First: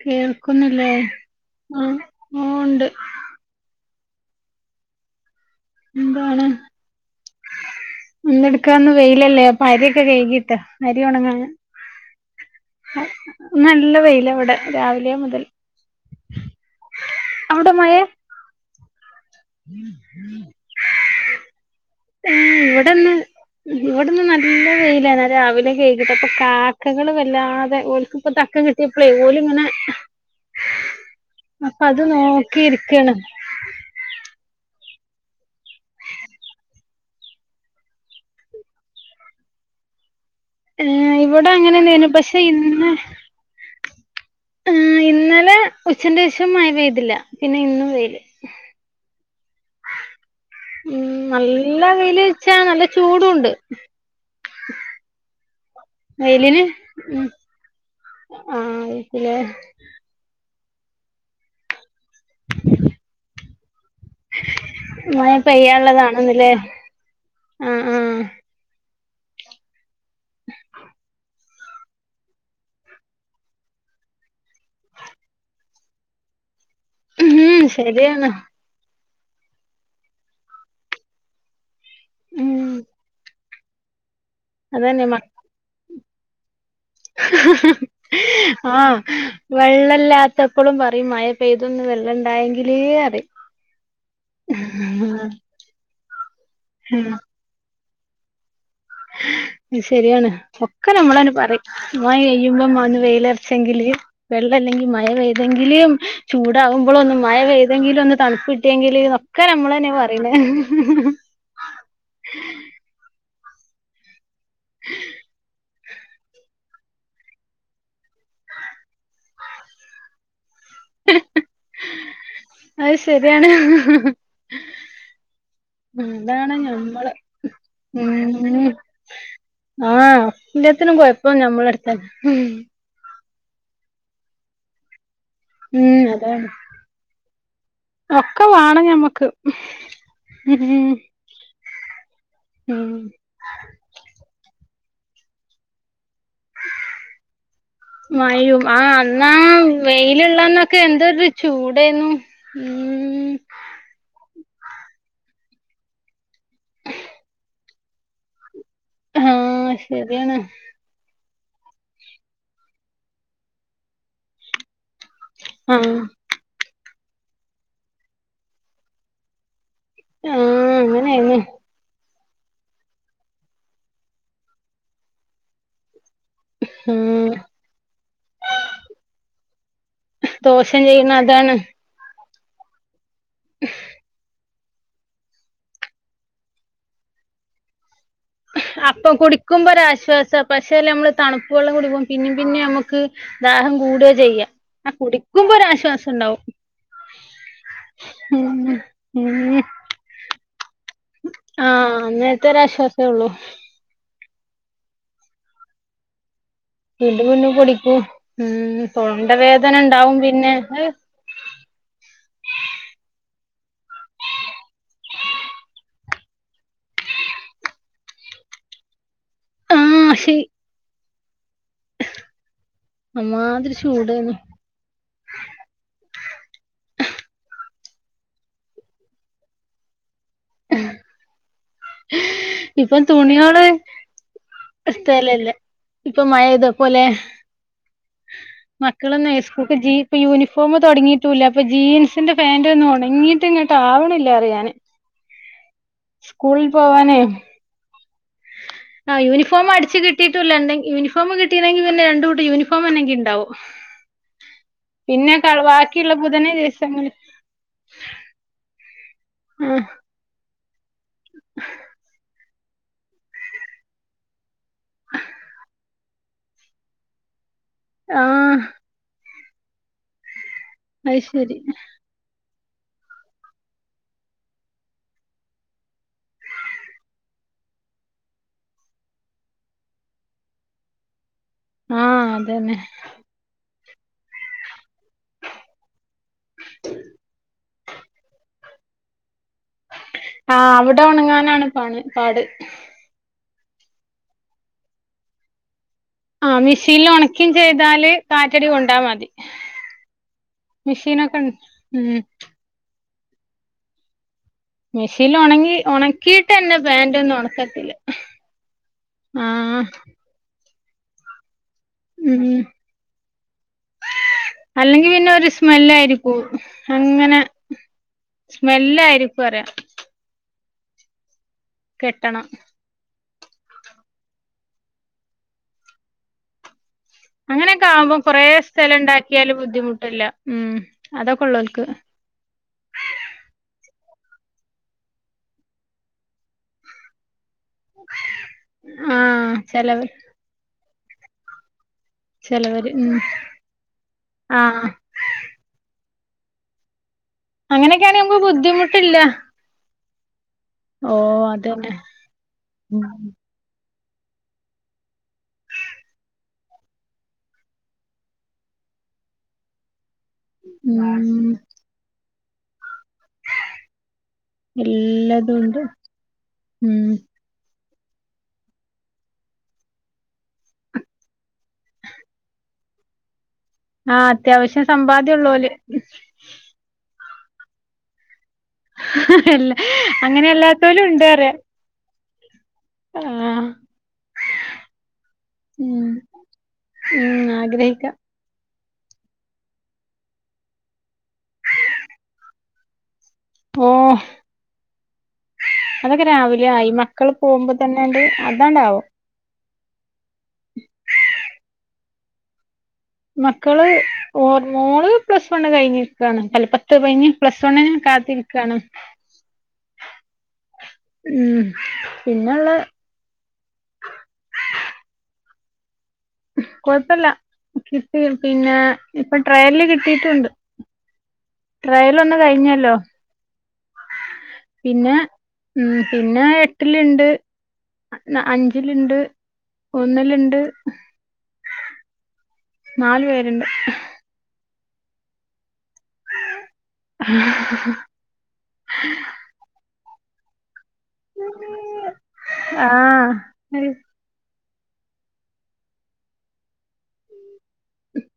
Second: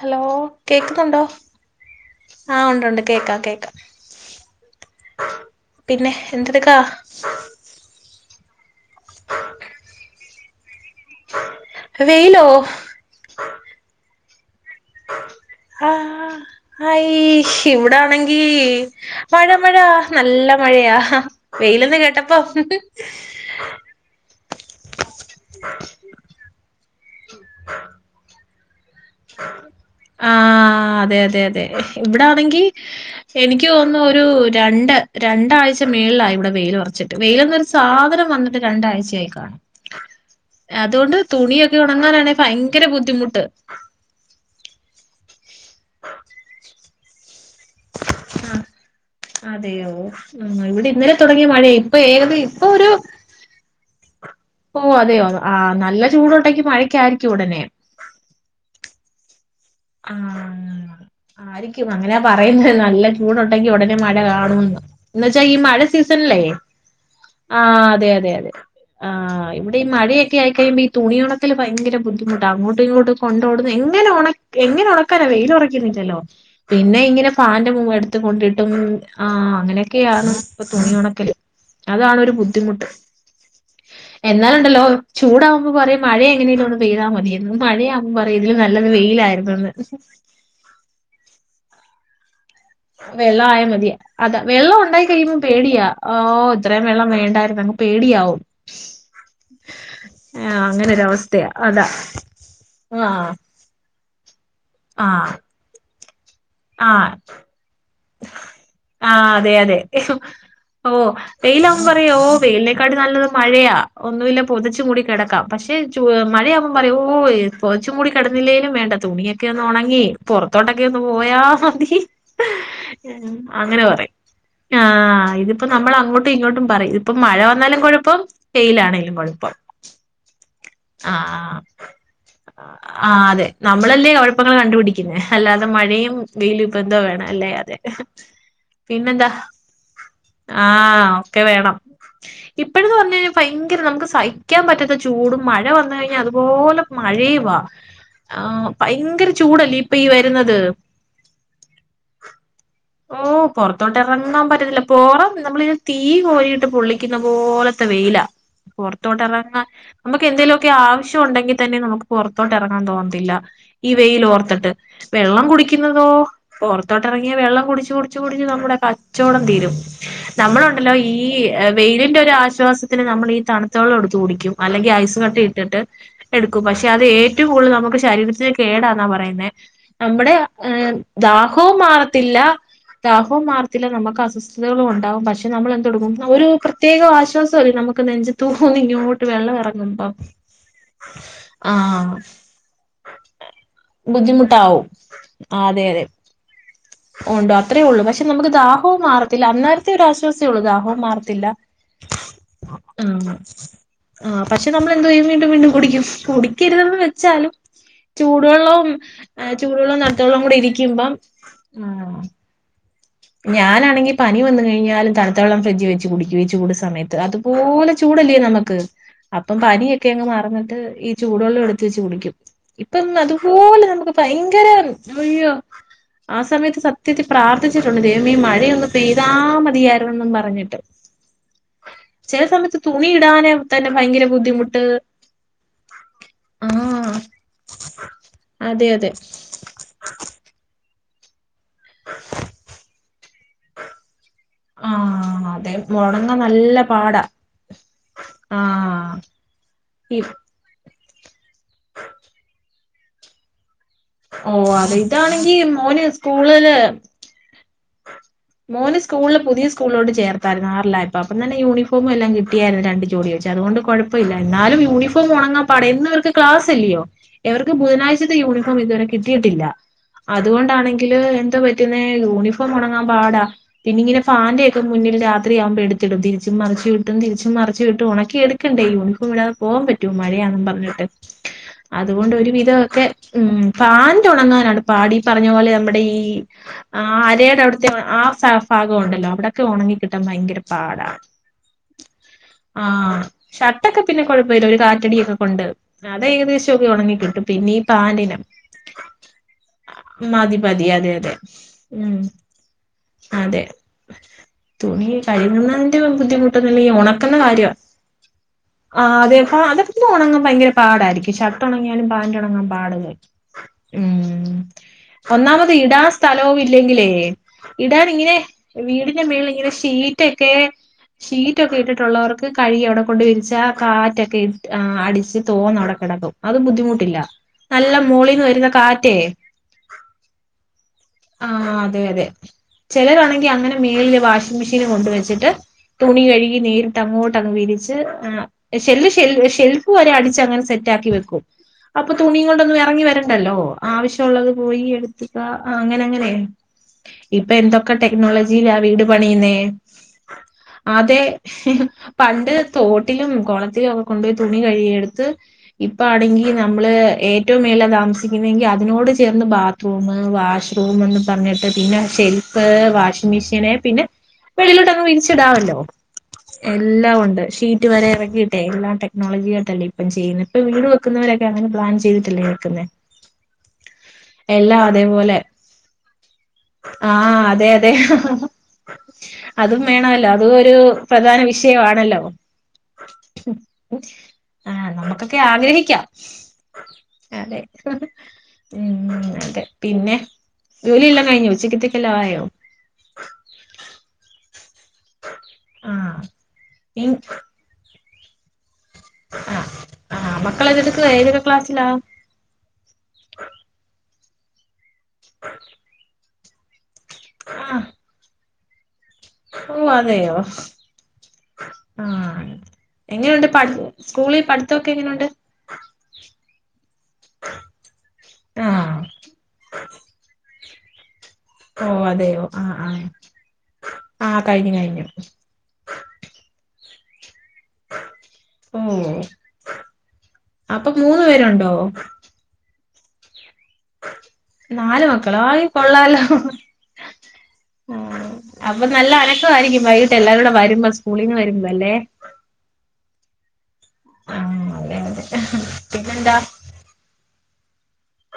Hello കേൾക്കുന്നില്ലേ കേക്കുന്നുണ്ടോ ആഹ് ആഹ് ആ ഉണ്ട് ഒണ്ടൊണ്ട് കേക്കാം കേക്കാം പിന്നെ എന്താണ് എന്തെടുക്കാ ഇന്നെടുക്കാവുന്ന വെയിലല്ലേ അപ്പ അരിയൊക്കെ കഴികീട്ടാ അരി ഒണങ്ങാനാ വെയിലോ ഇന്ന് നല്ല വെയിലാ ഇവിടെ രാവിലെ മുതൽ ആ ആ ഐഷ് അവിടെ മഴേ ഇവിടാണെങ്കി മഴ മഴ നല്ല മഴയാ വെയ് ഉം ഇവിടിന്ന് ഇവിടിന്ന് നല്ല വെയിലാ ഞാൻ രാവിലെ കയികിട്ടപ്പ കാക്കകളെ വല്ലാതെ ഓൽക്ക്പ്പം തക്കം കിട് ആഹ് അതെ അതെ അതെ അപ്പൊ അത് ഇവിടാണെങ്കി നോക്കിയിരിക്കാണ് എനിക്കു തോന്നുന്നു ഒരു രണ്ട് രണ്ടാഴ്ച മേളിലായി വടെ വെയിലൊറച്ചിട്ട് വെയിലെന്നൊരു സാധനം വന്നിട്ട് രണ്ടാഴ്ച ആയികാണും ഏഹ് അതുകൊണ്ട് ഇവിടെ തുണിയൊക്കെ അങ്ങനെന്നേനു ഒണങ്ങാനാണെ പക്ഷെ ഭയങ്കര ബുദ്ധിമുട്ട് ങ്ങാ ഇന്നലെ ഉച്ചന്റെഷം മഴ പെയ്തില്ല പിന്നിന്നും വെയില് ആഹ് അതെയോ മ് ഉം ഇവിടിന്നലെ തൊടങ്ങിയ മഴയാ നല്ല ഇപ്പൊ വെയില് ഏകദേ വെച്ചാ നല്ല ഇപ്പൊരു ചൂടുണ്ട് പോവതെയോ ആ നല്ല വെയിലിന് ചൂടുണ്ടൊങ്കി ഉം മഴക്കാരിക്കും ഉടനെ ആ ഇതിലെ ആ ആരിക്കും അങ്ങനാ പറയുന്നെ നല്ല ചൂടൊണ്ടെങ്കി ഒടനെ ന്നെ മഴ കാണുമെന്ന് എന്നേച്ചാ ഈ മഴ സീസണിലേ ആ അതെ അതെ അതെ ആ ഇവിടെയും മഴയൊക്കെ ആയികഴിയുമ്പം ഈ തുണികളൊക് ക്കല് ഭയങ്കര ബുദ്ധിമുട്ടാ അങ്ങോട്ടു ഇങ്ങോട്ടു കൊണ്ടോടുന്ന എങ്ങനൊണ എങ്ങനൊണക്കാനാ വെയിലൊ റക്കുന്നില്ലലോ പിന്നെ ഇങ്ങനെ ഉം ഫാനിന്റെ മു എടുത്തു ശരിയാണ് കൊണ്ടിട്ടും ആ അങ്ങിനൊക്കെയാണ് പ്പൊ തുണി ഒണക്കല് അതാണൊരു ഉം ബുദ്ധിമുട്ട് എന്നാലുണ്ടല്ലോ അതന്നെ മ ചൂടാവുമ്പോ പറയും മഴ എങ്ങനേലൊ പെയ്താ മതിയെന്ന് മഴയാവുമ്പം പറയും ഇതില് ആ നല്ലത് വെയിലായി വെള്ളല്ലാത്തപ്പളും പറയും മഴപ്പെയ്തൊന്ന് വെള്ളണ്ടായെങ്കി വെള്ളം ആയാ മതിയാ അതാ വെള്ളം ഉണ്ടായി പറയും കഴിയുമ്പോ പേടിയാ ഓ ഇത്രയും ആ വെള്ളം വേണ്ടായിരുന്നു പേടിയാവും ശരിയാണ് ആഹ് ഒക്കെ നമ്മളന് അങ്ങനൊരവസ്ഥയാ പറയും അതാ മഴ പെയുമ്പം ആഹ് വെയിലറച്ചെങ്കില് വെള്ളല്ലെങ്കിൽ മഴ ആഹ് പെയ്തെങ്കിലും ചൂടാവുമ്പൊളൊന്നും മയ പെയ്തെങ്കി ആ അതെ അതെ പറയണേ ഓ വെയിലാമ്പറയാ ഓ വെയിലിനേക്കാട്ടി നല്ലത് മഴയാ ഒന്നൂല്ല പൊതച്ചുമൂടി കിടക്കാം പക്ഷെ മഴയാകുമ്പോ പറ ഓ പൊതച്ചുമൂടി കിടന്നില്ലേലും വേണ്ട തുണിയൊക്കെ ഒന്ന് ഉണങ്ങി പുറ തുട കന്നും പോയാമതി അത് ശരിയാണ് അങ്ങനെ പറയും ആഹ ഇതിപ്പോ നമ്മൾ അങ്ങോട്ടും അതാണ് ഇങ്ങോട്ടും പറയും ഞമ്മള് ഇതിപ്പ മഴ വന്നാലും കുഴപ്പം ഉം വെയിലാണെങ്കിലും കുഴപ്പം ആഹ് എല്ലാത്തിനും ആ കൊഴപ്പം ഞമ്മളെടുത്തന്നെ ആ അതെ നമ്മളല്ലേ കുഴപ്പങ്ങള് കണ്ടപിടിക്ക അല്ലാതെ ഉം മഴയും അതാണ് വെയിലുപ്പന്തോ വേണം അല്ലേ ഒക്കെ വാണം ഞമ്മക്ക് പിന്നെന്താ ആ ഉം ഒക്കെ വേണം ഉം ഇപ്പഴ്ന്ന് പറഞ്ഞകഴിഞാ ഭയങ്കര നമുക്ക് സഹിക്കാൻ പറ്റാത്ത ചൂ ചൂടും മഴ വന്ന കഴിഞ്ഞാൽ അ മയയും ആഹ് ആ ഭയങ്കര അന്നാ ചൂടല്ലേ ഇപ്പൊ ഈ വരുന്നത് വെയിലുള്ളന്നൊക്കെ എന്തരു ചൂടേന്നു ഓ ഉം പൊറത്തോട്ട ഇങ്ങാൻ പറ്റുന്നില്ല പോറം നമ്മളിത് തീ കോരിയിട്ട് പൊള്ളിക്കുന്ന പോലത്തെ വെയിലാ. പുറത്തോട്ട ഇറങ്ങ ആഹ് നമുക്ക് ശരിയാണ് എന്തേലുക്കെ ആവശ്യം ഉണ്ടെങ്കിൽ തന്നെ നമുക്ക് പുറത്തോട്ട് ഇറങ്ങാൻ തോന്നത്തില്ല ഈ വെയിലോർത്തിട്ട് വെള്ളം ആഹ് കുടിക്കുന്നതോ ഓർ ഇറങ്ങിയ വെള്ളം കുടിച്ച് കുടിച്ച് കുടിച്ച് നമ്മുടെ കച്ചവടം തീരും ആഹ് നമ്മളുണ്ടല്ലോ ഈ അങ്ങനെയാണ് വെയിലിന്റെ രു ആശ്വാസത്തിന് നമ്മളീ തണുത്തവെള്ളൊടുത്ത് കുടിക്കും അല്ലെങ്കി ഐസ് കട്ട ഇട്ടിട്ട് എടുക്കും പക്ഷേ അത് ഉം ഏറ്റവും കൂടുതൽ നമുക്ക് ശരീരത്തിന് കേടാന്നാ പറയുന്നത് നമ്മുടെ ദോഷം ങ്ങ് ചെയ്യുന്ന അതാണ് ദാഹോം തില്ല ദാഹം മാറത്തില്ല നമുക്ക് അസ്വസ്ഥതകളും ഉണ്ടാകും പക്ഷേ നമ്മൾ എന്തെടുക്കും ഒരു പ്രത്യേക ആശ്വാസ നമുക്ക് നെഞ്ചത്തൂന്ന് അപ്പം ഇങ്ങോട്ട് വെള്ളം കുടിക്കുമ്പോ ഇറങ്ങുമ്പം ഒരാശ്വാസാ പക്ഷേ നമ്മള് തണുപ്പ് വെള്ളം കുടിക്കും ആഹ് പിന്നിം പിന്നിം നമ്മുക്ക് ദാഹം കൂടുവാ ചെയ്യാ ബുദ്ധിമുട്ടാവും ആ കുടിക്കുമ്പോ ആഹ് അതെ അതെ ഒരാശ്വാസംണ്ടാവും ഉണ്ടോ അത്രേ ഉള്ളൂ പക്ഷേ നമുക്ക് ദാഹവും മാറത്തില്ല അന്നേരത്തെ ഒരു ആശ്വാസേഒള്ളു ദാ ആ അനേരത്തെ ഒരാ ആശ്വാസേ ഉള്ളു ആ പക്ഷേ നമ്മള് എന്തോ ചെയ്യും വീണ്ടും വീണ്ടും കുടിക്കും കുടി കരുതമ്പൾ വീണ്ടും വെച്ചാലും വീണ്ടും കുടിക്കും ഉം ചൂടുവെള്ളവും ചൂടുവെള്ളം തൊണ്ടവേദനണ്ടാവും തണുത്തവെള്ളം പിന്നെ കൂടെ ഇ അത് രിക്കുമ്പം ആ ഞാനാണെങ്കി പനി വന്ന കഴിഞ്ഞാലും തണുത്ത വെള്ളം ഞാനാണെങ്കിൽ പനി വന്ന് കഴിഞ്ഞാലും തന്നുത്ത വെള്ളംഫ്രിഡ്ജ് വെച്ച് കുടിക്കയും ചെയ് അപ്പം പനിയൊക്കെ ആഹ് അങ്ങ് ശി മറന്നിട്ട് ഇത് ചൂടുെള്ളം എടുത്ത് വെച്ച് കുടിക്കും ഇപ്പം അമ്മാതിരി അതുപോലെ നമുക്ക് ചൂടേന്നു ഭയങ്കര ആ സമയത്ത് സത്യത്തിൽ പ്രാർത്ഥിച്ച ദെ ദേമിയെമഴയൊന്ന് പെയ്താ മതിയായി എന്നും പറഞ്ഞിട്ട് ചില സമയത്ത് ഇപ്പം തുണിയിടാനെ തുണിയോള് തന്നെ ഭയങ്കര ബുദ്ധിമുട്ട് സ്ഥലല്ല ഇപ്പൊ ആ മഴെയ്തപ്പോലേ അതെ അതെ തൊടങ്ങിട്ടൂല്ല ഇപ്പൊ ജീൻസിന്റെ പാന്റ് ഒന്നോണെ ഇങ്ങിട്ട് ഇങ്ങോട്ട് ആവണില്ല ങ്ങഅറിയാന് ദേവ് സ്കൂളിൽ പോവാനേ ആ, ആഹ് യൂണിഫോം അടിച്ചു കിട്ടിട്ടുല്ല എന്തങ്കിയു ഫോം കിട്ടീണെങ്കിൽ പിന്നെ രണ്ട് കുട്ടംട്യൂണിഫോം അെങ്കിൽ ഉണ്ടാവും ഓ അത ഇതാണെങ്കി മോന് ബുധന് സ്കൂളില് ദിവസങ്ങളിൽ മോന് സ്കൂളില് പുതിയ ആഹ് സ്കൂളിലോട്ട് ചേർ തര്നാർ പ്പ അപ്പനല്ല യൂണഫോ എല്ലാ കിട്ട് കുട്ടിയായിരുന്നു രണ്ട് ജോഡി വേടിച്ചു അത്‌ കൊണ്ട് കൊഴ്പ്പല്ല്യ എന്നാലും യൂണിഫോം ഒണങ്ങാൻ പാടാ എന്നും ഇവര്ക്ക് ക്ലാസ്സില്ലയോ എവർക്ക് ബുധനാഴ്ചത്തെ ആഹ് യൂണിഫോം ഇതുവരെ കിട്ടി കിട്ടീട്ടില്ലാ അതുകൊണ്ടാണെങ്കില് അത് ശരി എന്താ പറ്റുന്നേ യൂണിഫോ ഫം ഒണങ്ങാൻ പാടാ പിന്നെ ഇങ്ങനെ ഫാന്റെ ഒക്കെ മുന്നില് രാത്രിയാകുമ്പേ എടുത്തിടും തിരിച്ചും മറിച്ചും ഇട്ടും തിരിച്ചും മറിച്ചും ഇട്ട് ഒണക്കി എടുക്കണ്ടേ യൂണിഫോം ഇടാതെ പോകാൻ പറ്റോ മഴയാണെന്നും പറഞ്ഞിട്ട് ആഹ് അതുകൊണ്ട് ഒരു അതന്നെ വിധമൊക്കെ ഉം പാൻ്റ് ഉണങ്ങാനുണ്ട് പാടി പറഞ്ഞപോലെ നമ്മുടെയീ ആരേ വിട്തേ ആഹ് ഭാ ഭാഗം ഉണ്ടല്ലോ അവിടെ ഒക്കെ ഉണങ്ങിക്കിട്ടാൻ ഭയങ്കര ആഹ് അവിടെ പാടാ ഒണങ്ങാനാണ് പണി പാട് ആ ഷർട്ടൊക്കെ പിന്നെ കൊഴപ്പല്ല ഒരു കാറ്റടി ഒക്കെ കൊണ്ട് അത് ആഹ് ഏകദേശം ഒക്കെ മിഷീനിൽ ഒണങ്ങി കിട്ടും ഒണക്കിം പിന്നെ ഈ ചെയ്താല് പാൻ്റിനാ കാറ്റടി കൊണ്ടാ മതി ആ ഉം പാതി പതി മിഷീനൊക്കെ ഉം അതേ തുണി മെഷീനിൽ ഒണങ്ങി കഴുകുന്നതിൻ്റെ ഒണക്കിയിട്ടന്നെ ബുദ്ധിമുട്ടൊന്നുമില്ല ഈ പാന്റ് ഒണക്കുന്ന ഒന്നും കാര്യമാ ഒണക്കത്തില്ല ആഹ് അതെ ആഹ് അതെല്ലാം ഉണങ്ങാൻ ഭയങ്കര പാടായിരിക്കും ഷർട്ട് ട്ട് ഒണങ്ങിയാലും പാൻ്റ് ഉം ഒണങ്ങാൻ പാടല്ലെ ഉം അല്ലെങ്കി പിന്നെ ഒരു ഒന്നാമത് ഇടാൻ സ്മെല്ലായിരിക്കും സ്ഥലൊവു ഇല്ലെങ്കിലെ അങ്ങനെ ഇടാൻ ഇങ്ങിനെ വീടിൻ്റെ സ്മെല്ലായിരിക്കും പറയാ മേളിലിങ്ങിനെ ഷീറ്റെ റ്റേ ഷീ റ്റൊക്കെ കെട്ടണം ഇട്ടിട്ടുള്ളവർക്ക് കഴുകി അവിടെ കൊണ്ടെയ് വിരിച്ച് റ്റാ കാറ്റൊക്കെ ഇട്ട് ആ അടിച്ച് തോർന്ന് അവിടെ കെടക്കും അത് ബുദ്ധിമു അങ്ങനെയൊക്കെ ആവുമ്പം കൊറെ സ്ഥലം ഇണ്ടാക്കിയാലും ബുദ്ധിമുട്ട്ല്ല ആഹ് അതെയതെ ചെലരാണെങ്കിൽ അങ്ങനെ മേള്ല് വാഷിംഗ് മെഷീനും കൊണ്ട് വെച്ചിട്ട് തുണി കഴുകി നേരിട്ട് അങ്ങോ ട്ട അങ്ങ് വിരിച്ച് ഏ ഷെല്ല് ഷെൽ ആഹ് ഷെൽഫ് ചെലവ വരെ അടിച്ച് അങ്ങനെ സെ റ്റാക്കി വെക്കും അപ്പൊ തുണികൊണ്ടൊന്നും ചെലവര് എറങ്ങി ഉം വരണ്ടല്ലോ ആവശ്യം ഒള്ളത് പോയി ആഹ് എടുത്ത് ക [unintelligible] ഇപ്പം എന്തൊക്കെ അങ്ങനെയൊക്കെയാണെ നമുക്ക് ടെക്നോളജിയിലാ വീട് ബുദ്ധിമുട്ടില്ല പണിയിന്നെ ഓ അതേ അതന്നെ പണ്ട് തോട്ടിലും കൊളത്തിലൊ കൊണ്ടോയി തുണി കഴുകിയെടുത്ത് ഇപ്പാണെങ്കി നമ്മള് ഏറ്റവും മേളിലാ താമസിക്കിന്നങ്കിൽ അതിനോട് ചേർന്ന് ബാത്റൂമ് വ റൂമെന്ന് ഉം പറഞ്ഞിട്ട് പിന്നെ ഷെല് [unintelligible] ഷിംഗ് മെഷീൻ പിന്നെ വെളിലോട്ടങ്ങ് എല്ലതും വിരിച്ചിടാമല്ലോ ഉണ്ട് ഉം എല്ലാം ഒണ്ട് ഷീ റ്റ് വരെ എറക്കിയിട്ടെ എല്ലാം ടെക്നോളജിയായിട്ടല്ലേ ഇപ്പം ചെയ്യുന്നേ. ഇപ്പം വീടുവെക്കുന്നവരൊക്കെ അങ്ങനെ പ്ലാൻ ചെയ്തിട്ടല്ലേ വെയ്ക്കുന്നെ ആഹ് അത്യാവശ്യം സമ്പാദ്യം ഉളളവ അല്ലെ ഉം അതേ അതേ എല്ല അതും വേണമല്ലോ അങ്ങനെ അതൊരു അല്ലാത്തോലും ഉണ്ട് പ്രധാന പറയാ വിഷയം ആണല്ലോ ആഹ് ആ നമുക്കൊക്കെ ആഗ്രഹിക്കാ ഉം ഉം അതെ ആഗ്രഹിക്കാം ഉം അതെ പിന്നെ ജോലിയെല്ലാം കഴിഞ്ഞൊ ഉച്ചക്കത്തേക്ക് എല്ലാം ആയോ പോ ആഹ് അതൊക്കെ രാവിലെ ആയി. മക്കള് പോവുമ്പോ ത [unintelligible] അതാണ്ടാവും ആ ആ മക്കള് [unintelligible] ഏതൊരു ക്ലാസിലാ മക്കള് ഓ മോള് പ്ലസ് വണ്ണ് കഴിഞ്ഞ് ക്കാണ് ഹെല്പ് ത്ത് കഴിഞ്ഞ് പ്ലസ് വണ്ണിന് കാത്തിരി ക്കാണ് ഓ അതെയോ. ഉം ആ പിന്നെള്ള എങ്ങനുണ്ട് പഠ് സ്‌കൂളി പഠിത്തൊക്കെ എങ്ങനുണ്ട്? കൊഴപ്പൊല്ല. കിട്ടി പിന്നെ ആഹ് ഇപ്പ ട്രയലില് കിട്ടിയിട്ടുണ്ട്. ഓഹ് ട്രയലൊന്ന് അതെയോ ആഹ് കഴിഞ്ഞല്ലോ. ആഹ് ആഹ് കഴിഞ്ഞു കഴിഞ്ഞു പിന്നെ ഉം പിന്നെ എ ട്ടിലിണ്ട്. ഓ ഒന്നിലുണ്ട് അപ്പൊ മൂന്നു പേരുണ്ടോ? നാലു പേരുണ്ട് നാലു മക്കളോ അയ് കൊള്ളാല്ലോ. ആ അപ്പൊ നല്ല അനക്കായിരിക്കും വൈകി ട്ടെല്ലാരും കൂടെ വരുമ്പോ സ് കൂളീന്ന് വരുമ്പോ അല്ലേ. ആഹ് ആ [unintelligible] പിന്നെന്താ?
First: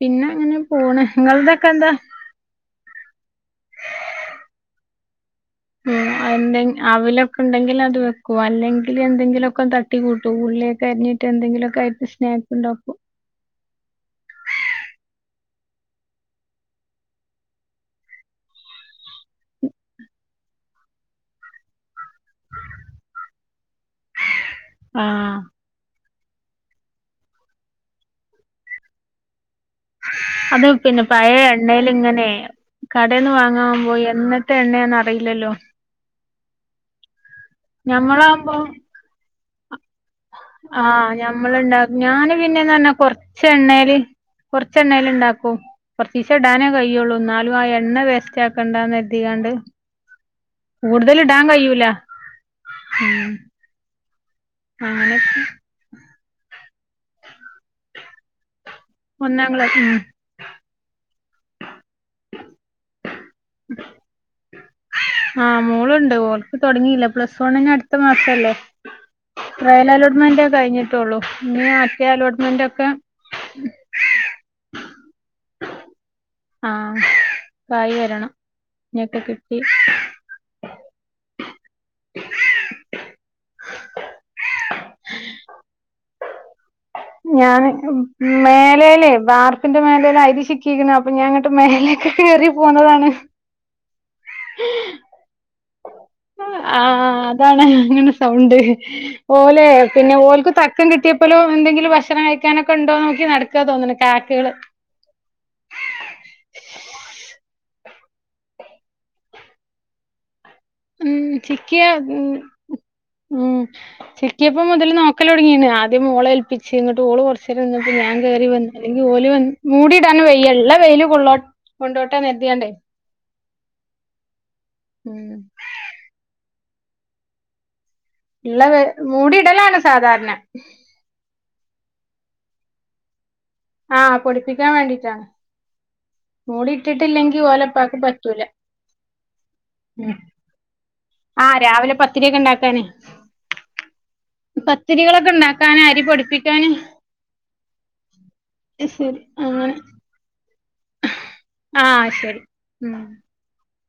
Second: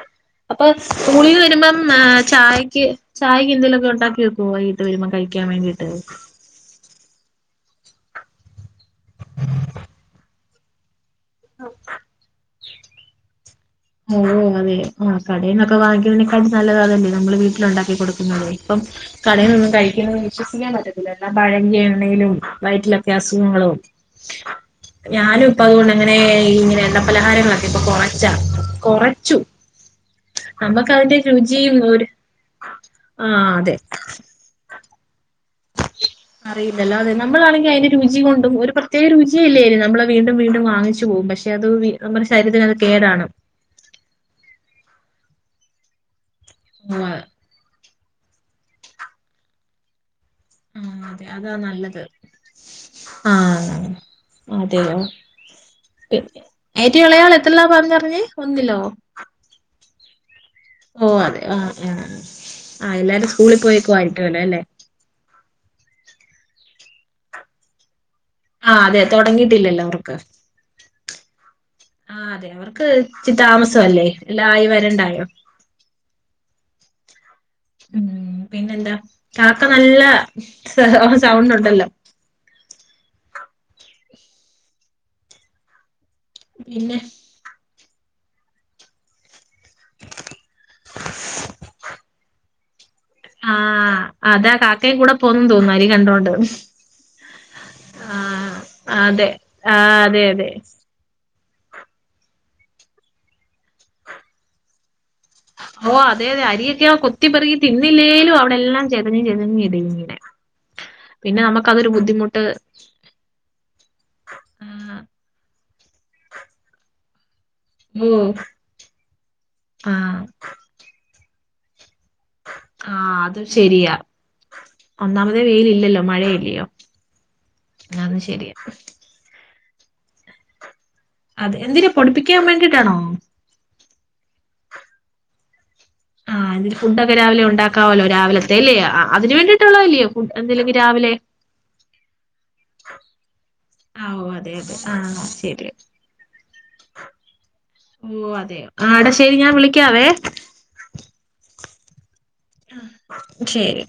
പിന്നെ അങ്ങനെ അപ്പ പോണ് സ്‌കൂളിന്നു നിങ്ങളതൊക്കെ വരുമ്പം എന്താ മേ ചായക്ക് ചായയ്ക്ക് എന്തേലും ഒക്കെ ഉണ്ടാക്കി വയ്ക്കോ വൈകീട്ടു വരുമ്പോ കഴി ക്കാൻ വേണ്ടീട്ട് അവ് ലൊക്കെ ഇണ്ടെങ്കിൽ അത് വെ യ്ക്കു അല്ലെങ്കി ല് എന്തെങ്കിലും ഒക്കെ തട്ടികൂട്ടും. ഉള്ളീയൊക്കെ അരിഞ്ഞ് എന്തെങ്കിലൊക്കായിട്ട് സ്‌നാക്ക് ഉണ്ടാക്കു. മോള് മൂന്നണിആയി. ആ കടേന്നൊക്കെ വാങ്ങിക്കുന്നതിനെക്കാട്ടി നല്ലത് അതല്ലെ. നമ്മള് വീട്ടില് ഉണ്ടാക്കി കൊടുക്കുന്നത്. ഇപ്പം കടേന്ന് ഒന്നും കഴിക്ക്ന്നത് വിശ്വസിക്കാൻ പറ്റത്തില്ല. എല്ലാം പഴകിയ ണെങ്കിലും വയറ്റിലൊക്കെ അസുഖങ്ങളും ആഹ് ഞാനും ഇപ്പൊ അതു കൊണ്ടു അങ്ങനെ ഇങ്ങനെ എണ്ണ പലഹാരങ്ങളൊക്കെ ഇപ്പൊ കൊറച്ച കൊറച്ചു. അത് പിന്നെ അതിന്റെ പഴേ രുചിയും ഒരു എണ്ണേല്ങ്ങനെ കടേന്ന് ആഹ് അതെ വാങ്ങാവുമ്പൊ എന്നത്തെ എണ്ണേന്നറീലല്ലൊ അറിയില്ലല്ലൊ അതെന്നെ നമ്മളാണെങ്കി അയ്ന് രുചി കൊണ്ടും ഒരു പ്രത്യേക രുചി ആ പക്ഷെ അത് ഞമ്മള്ണ്ടാ വി നമ്മുടെ ഞാന് ശരീരത്തിന് പിന്നെന്ന് അത് പറഞ്ഞാ കേടാണ് കൊർച്ചെണ്ണേല് കൊർചെണ്ണേലാ ഇണ്ടാക്കും കൊർ ഇടാനെ ഓ കയ്യോള്ളൂ എന്നാലും ആ എണ്ണ വേസറ്റാ കേൾക്കണ്ടാന്ന് ര്തിയാ [unintelligible] ണ്ട് ആ അതെ അതാ നല്ലത് ആ ഉം [unintelligible] ഏറ്റവും എളെയാള് എത്രലാ പറഞ്ഞറിഞ്ഞെ ഒന്നിലോ ഒന്നാം ക്ലാസ് മ് ഓ അതെ ആ ആ ആ ആ എല്ലാരും സ് സ്കൂളി പോയേക്കൂവായിട്ടല്ലോ അല്ലേ ഓക്കാ തൊട്ങ്ങീല്ല പ്ലസ് വണ്ണിന് അട് അട്ത്ത മാസല്ലേ ആഹ് അതെ ട്രയൽ അലോട്ട്മെന്റെ കഴിഞ്ഞിട്ട് ത്തോളൂ ആ അതെ അവർക്ക് ഇച്ചി താമസവല്ലേ എല്ലാം ആയി വരണ്ടായോ ആഹ് ആയി മ്മ് വരണം പിന്നെന്താ ഇനിയൊക്കെ കിട്ടി കാക്ക നല്ല സ സൗണ്ടൊണ്ടല്ലോ പിന്നെ ഞാൻ മേലേലെ വാർ വാർപ്പിൻ്റെ മേലെ ഒര് അയിരി ചിക്കീക്ക്ണ് അപംഞാങ്ങട്ട് മേലേക് കേറി പോ പോന്നതാണ് ആഹ് അതാ കാക്കയും കൂടെ പോന്നും തോന്നുന്നു അരി കണ്ടോണ്ട് ആ അതാണ് അങ്ങനെ സൗണ്ട് ആഹ് അതെ ഓലെ ആഹ് പിന്നെ അതെ അതെ ഓൽക്ക് തക്കം കിട്ടിയപ്പലും എന്തെങ്കി ഭക്ഷണം കഴിക്കാനൊക്കെ ഉണ്ടോന്ന് നോക്കി നടക്കാ തോന്നുണ് കാക്കകള് ഓ അതെ അതെ അരിയൊക്കെ കൊത്തിപ്പറുകി തിന്നില്ലേലും അവിടെ എല്ലാം ചെതഞ്ഞ് ചെതഞ് ഇടേം ചെയ്യ്ന്നെ മ്മ് ചിക്കിയ മ്മ് ചിക്കിയപ്പോ മുതൽ ആഹ് നോക്കലൊട്ങ്ങീണ് ആദ്യം മോളേൽപ്പിച്ച് ഓള് കൊർ കൊർചേരിര്ന്നപ്പോ ഓ ഞാൻ കേറി വന്ന് എല്ലങ്കിൽ ഓല് വന്ന് മൂടിടാനും വെയ്യ ഇള്ള വെയിൽ കൊള്ളട്ട് ആ അതും ശരിയാ ഉം ഒന്നാമതെ വെയിലില്ലല്ലോ മഴയല്ലേ യൊ ഇല്ല മൂടീടലാണ് സാധാരണേ അത് എന്തിന് പൊടിപ്പിക്കാൻ വേണ്ടീട്ടാണോ ആ പൊടിപ്പിക്കാൻ വേണ്ടീട്ടാണ് ആ ന്നിട്ട് ഫുടൊക്കെ രാവിലെ ഇപ്പാക്ക് ഉണ്ടാക്കാവല്ലോ പറ്റൂല രാവിലത്തെ ലേ അതിന് വേണ്ടീട്ടുള്ളതല്ലേ ഉം ഫുഡ് എന്തേലും ഒക്കെ രാവിലെ ക്കനെ ആ ഓ അതെയതെ ആ ശരി ഇണ്ടാക്കാന് അരി പൊടിപ്പിക്കാന് ഓ അതെ ആ ടാ ശരി ഞാൻ വിളിക്കാവേ ആഹ് ശരി ഉം ആഹ് ശരി